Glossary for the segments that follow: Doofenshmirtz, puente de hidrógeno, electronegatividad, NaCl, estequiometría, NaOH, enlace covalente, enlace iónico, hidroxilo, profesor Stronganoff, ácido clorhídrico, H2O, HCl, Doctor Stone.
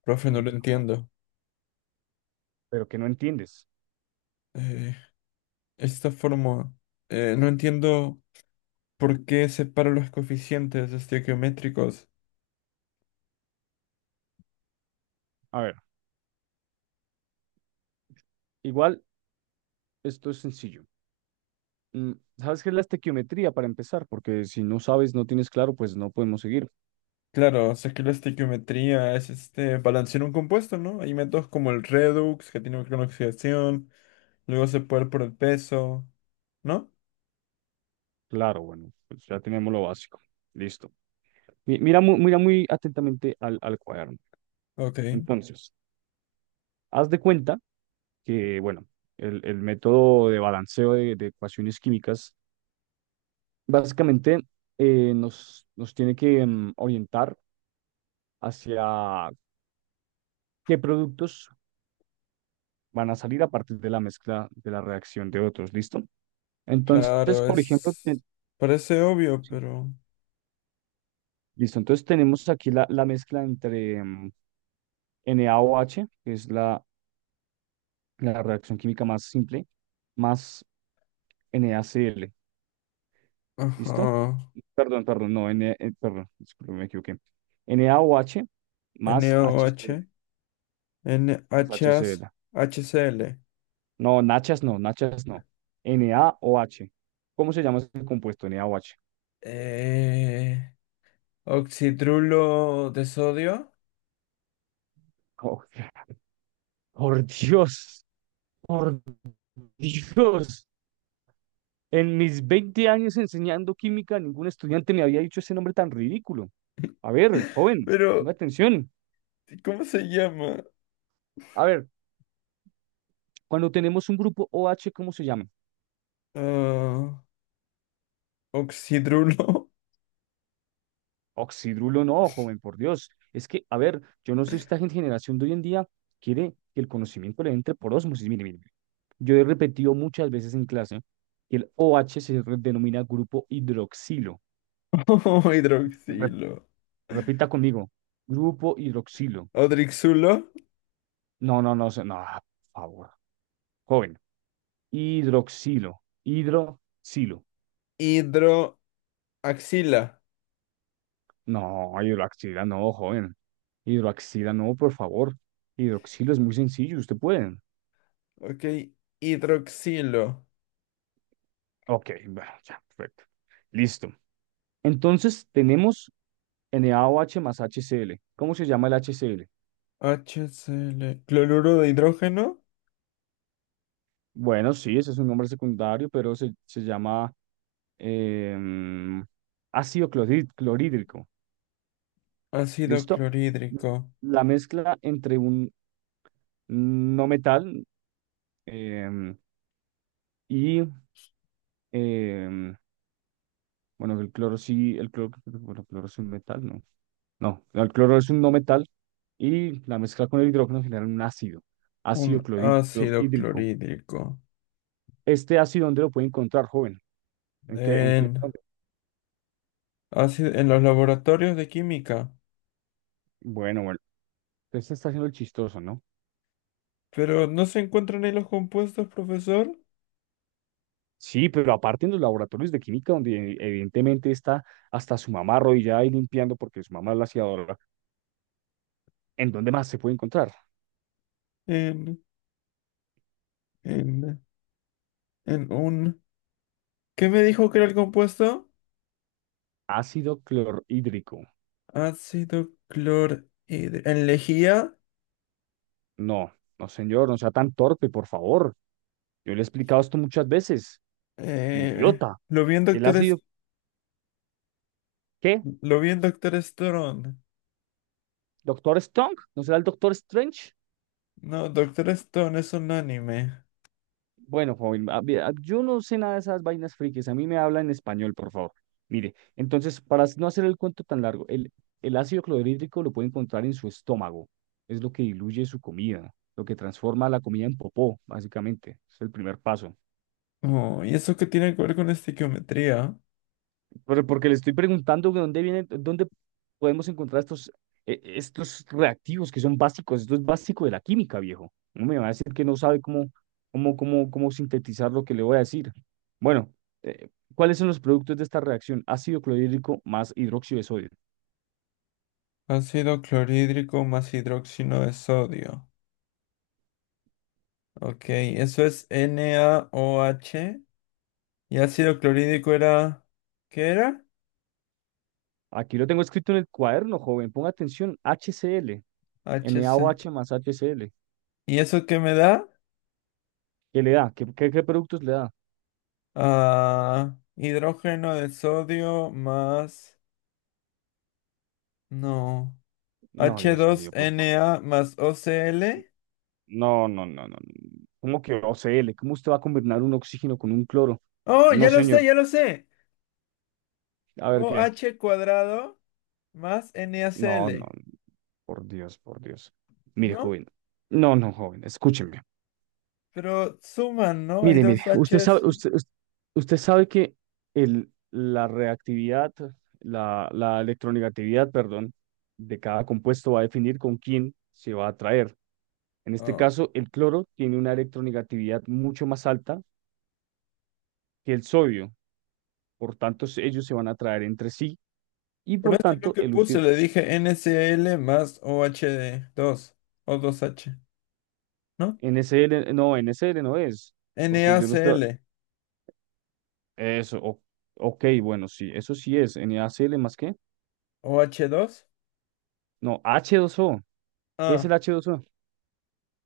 Profe, no lo Bueno, entiendo. pero que no entiendes. Eh, esta forma, no entiendo por qué separo los coeficientes estequiométricos. A ver, igual esto es sencillo. Mm, ¿Sabes qué es la estequiometría para empezar? Porque si no sabes, no tienes claro, pues no podemos seguir. Claro, sé que la estequiometría es este balancear un compuesto, ¿no? Hay métodos como el redox, que tiene una oxidación, luego se puede ir por el peso, ¿no? Claro, bueno, pues ya tenemos lo básico. Listo. Mira, mira muy atentamente al cuaderno. Ok, Entonces, haz de cuenta que, bueno, el método de balanceo de ecuaciones químicas básicamente nos tiene que orientar hacia qué productos van a salir a partir de la mezcla de la reacción de otros, ¿listo? Entonces, claro, por ejemplo, es. Parece obvio, sí, pero. listo, entonces tenemos aquí la mezcla entre NaOH, que es la reacción química más simple, más NaCl, Ajá. ¿listo? Perdón, perdón, no, perdón, disculpe, me equivoqué. NaOH más HCl, NaOH, más NHAs, HCl. HCl. No, nachas no, nachas no. NaOH. ¿Cómo se llama ese compuesto? NaOH. Eh... Oxidrulo de sodio. Oh, por Dios. Por Dios, en mis 20 años enseñando química, ningún estudiante me había dicho ese nombre tan ridículo. A ver, joven, ponga Pero, atención. ¿cómo se llama? A ver, cuando tenemos un grupo OH, ¿cómo se llama? Ah, oxidrulo. Oxidrulo no, joven, por Dios. Es que, a ver, yo no sé, si esta generación de hoy en día quiere que el conocimiento le entre por ósmosis. Mire, mire, mire. Yo he repetido muchas veces en clase que el OH se denomina grupo hidroxilo. O Rep- hidroxilo. repita conmigo, grupo hidroxilo. Odrixulo. No, no, no, no, por favor. Joven, hidroxilo. Hidroxilo. Hidroaxila. No, hidroxila no, joven. Hidroxila no, por favor. Hidroxilo es muy sencillo, usted puede. Ok. Hidroxilo. Ok, bueno, ya, perfecto. Listo. Entonces tenemos NaOH más HCl. ¿Cómo se llama el HCl? HCl. Cloruro de hidrógeno. Bueno, sí, ese es un nombre secundario, pero se llama em, ácido clorhídrico. Ácido ¿Listo? clorhídrico. La mezcla entre un no metal em, y Em, bueno, el cloro sí, el cloro, bueno, el cloro es un metal, ¿no? No, el cloro es un no metal y la mezcla con el hidrógeno genera un ácido, ácido Un clorhí- ácido clorhídrico. clorhídrico. Este ácido, ¿dónde lo puede encontrar, joven? ¿En qué, en qué? En, ¿Dónde? ácido- en los laboratorios de química. Bueno, bueno, usted se está haciendo el chistoso, ¿no? Pero no se encuentran ahí los compuestos, profesor. Sí, pero aparte en los laboratorios de química, donde evidentemente está hasta su mamá arrodillada y limpiando porque su mamá es la aseadora, ¿en dónde más se puede encontrar? En, en, en un. ¿Qué me dijo que era el compuesto? Ácido clorhídrico. Ácido clorhidro... En lejía. No, no, señor, no sea tan torpe, por favor. Yo le he explicado esto muchas veces. Idiota. Lo vi en Él ha Doctor... sido, ¿qué? Lo vi en Doctor Stone. ¿Doctor Strong? ¿No será el Doctor Strange? No, Doctor Stone es un anime. Bueno, joven, yo no sé nada de esas vainas frikis. A mí me habla en español, por favor. Mire, entonces, para no hacer el cuento tan largo, el ácido clorhídrico lo puede encontrar en su estómago. Es lo que diluye su comida, lo que transforma la comida en popó, básicamente. Es el primer paso. Oh, ¿y eso qué tiene que ver con estequiometría? Pero porque le estoy preguntando de dónde vienen, dónde podemos encontrar estos reactivos que son básicos. Esto es básico de la química, viejo. No me va a decir que no sabe cómo, cómo sintetizar lo que le voy a decir. Bueno, eh, ¿cuáles son los productos de esta reacción? Ácido clorhídrico más hidróxido de sodio. Ácido clorhídrico más hidróxido de sodio. Ok, eso es NaOH. Y ácido clorhídrico era. ¿Qué era? Aquí lo tengo escrito en el cuaderno, joven. Ponga atención, HCl, HC. NaOH más HCl. ¿Y eso qué me da? ¿Qué le da? ¿Qué productos le da? Ah, hidrógeno de sodio más. No. No, Dios mío, por favor. H2Na más O C l. No, no, no, no. ¿Cómo que OCL? ¿Cómo usted va a combinar un oxígeno con un cloro? Oh, No, ya lo sé, señor. ya lo sé. A ver qué. OH cuadrado más No, no, NaCl. por Dios, por Dios. Mire, ¿No? joven. No, no, joven, escúcheme. Pero suman, ¿no? Hay Mire, mire, dos usted sabe, Hs. Usted sabe que el, la reactividad, la electronegatividad, perdón, de cada compuesto va a definir con quién se va a atraer. En este Ah, caso, el cloro tiene una electronegatividad mucho más alta que el sodio. Por tanto, ellos se van a atraer entre sí. Y por por eso es lo tanto, que el puse. último, Le dije NCl más oh dos o dos H, ¿no? NSL, no, NSL no es, porque yo no estoy, NaCl. eso, ok, bueno, sí, eso sí es, NaCl más qué, Oh dos. no, H2O, ¿qué es el Ah. H2O?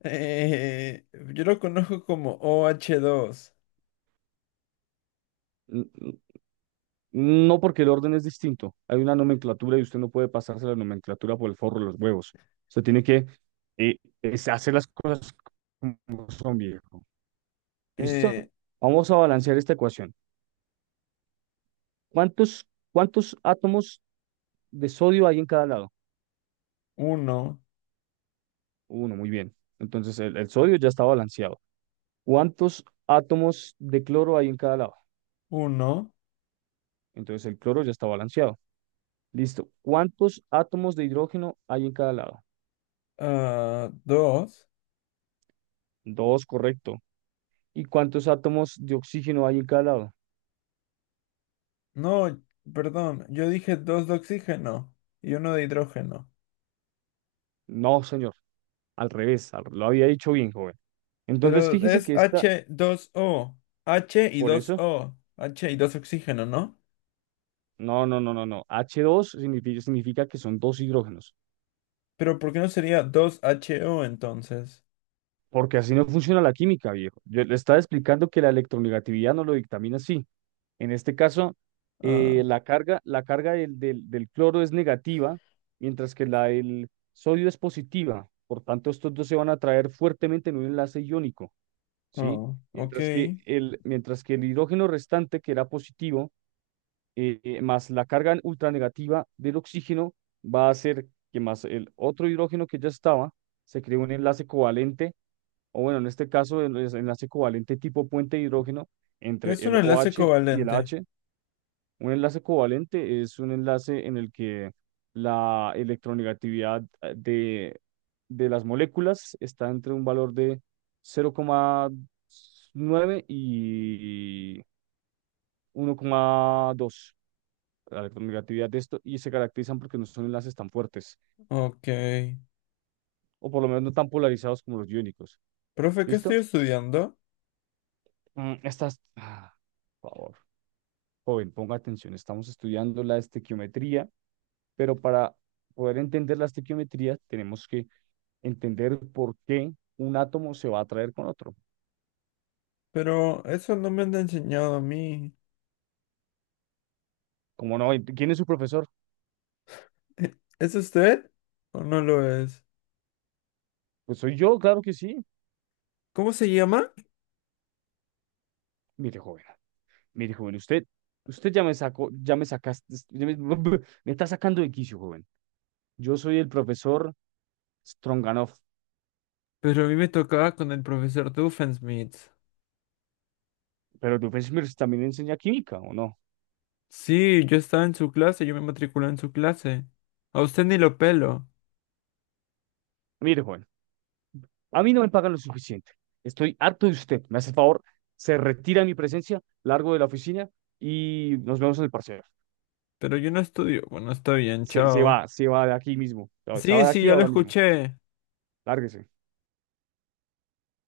eh, yo lo conozco como oh dos. N- n- No, porque el orden es distinto, hay una nomenclatura y usted no puede pasarse la nomenclatura por el forro de los huevos, usted tiene que eh, es hacer las cosas como son, viejo. ¿Listo? eh, Vamos a balancear esta ecuación. ¿Cuántos, cuántos átomos de sodio hay en cada lado? uno, Uno, muy bien. Entonces el sodio ya está balanceado. ¿Cuántos átomos de cloro hay en cada lado? uno, Entonces el cloro ya está balanceado. Listo. ¿Cuántos átomos de hidrógeno hay en cada lado? ah, dos. Dos, correcto. ¿Y cuántos átomos de oxígeno hay en cada lado? No, perdón, yo dije dos de oxígeno y uno de hidrógeno. No, señor. Al revés. Lo había dicho bien, joven. Entonces Pero fíjese es que esta, h dos o H y por 2 eso, o H y dos oxígeno, ¿no? no, no, no, no, no. H dos significa que son dos hidrógenos. Pero ¿por qué no sería dos H O entonces? Porque así no funciona la química, viejo. Yo le estaba explicando que la electronegatividad no lo dictamina así. En este caso, Ah, la carga del cloro es negativa, mientras que la del sodio es positiva. Por tanto, estos dos se van a atraer fuertemente en un enlace iónico, ¿sí? oh, ok. ¿Qué Mientras que el hidrógeno restante, que era positivo, más la carga ultranegativa del oxígeno, va a hacer que más el otro hidrógeno que ya estaba, se cree un enlace covalente, o bueno, en este caso, el enlace covalente tipo puente de hidrógeno entre es un el enlace OH y el covalente? H, un enlace covalente es un enlace en el que la electronegatividad de las moléculas está entre un valor de 0,9 y 1,2. La electronegatividad de esto y se caracterizan porque no son enlaces tan fuertes Ok. o por lo menos no tan polarizados como los iónicos. Profe, ¿qué estoy ¿Listo? estudiando? Mm, Estas, ah, por favor, joven, ponga atención. Estamos estudiando la estequiometría, pero para poder entender la estequiometría tenemos que entender por qué un átomo se va a atraer con otro. Pero eso no me han enseñado a mí. ¿Cómo no? ¿Quién es su profesor? ¿Es usted o no lo es? Pues soy yo, claro que sí. ¿Cómo se llama? Mire, joven, mire, joven, usted ya me sacó, ya me sacaste, me está sacando de quicio, joven. Yo soy el profesor Stronganoff, Pero a mí me tocaba con el profesor Doofenshmirtz. pero el profesor Smith también enseña química, ¿o no? Sí, yo estaba en su clase, yo me matriculé en su clase. A usted ni lo pelo, Mire, joven, a mí no me pagan lo suficiente. Estoy harto de usted. Me hace el favor, se retira de mi presencia, largo de la oficina y nos vemos en el parcial. pero yo no estudio. Bueno, está bien, Se, se chao. va, se va de aquí mismo. Se Sí, va de sí, aquí ya lo ahora mismo. escuché. Lárguese.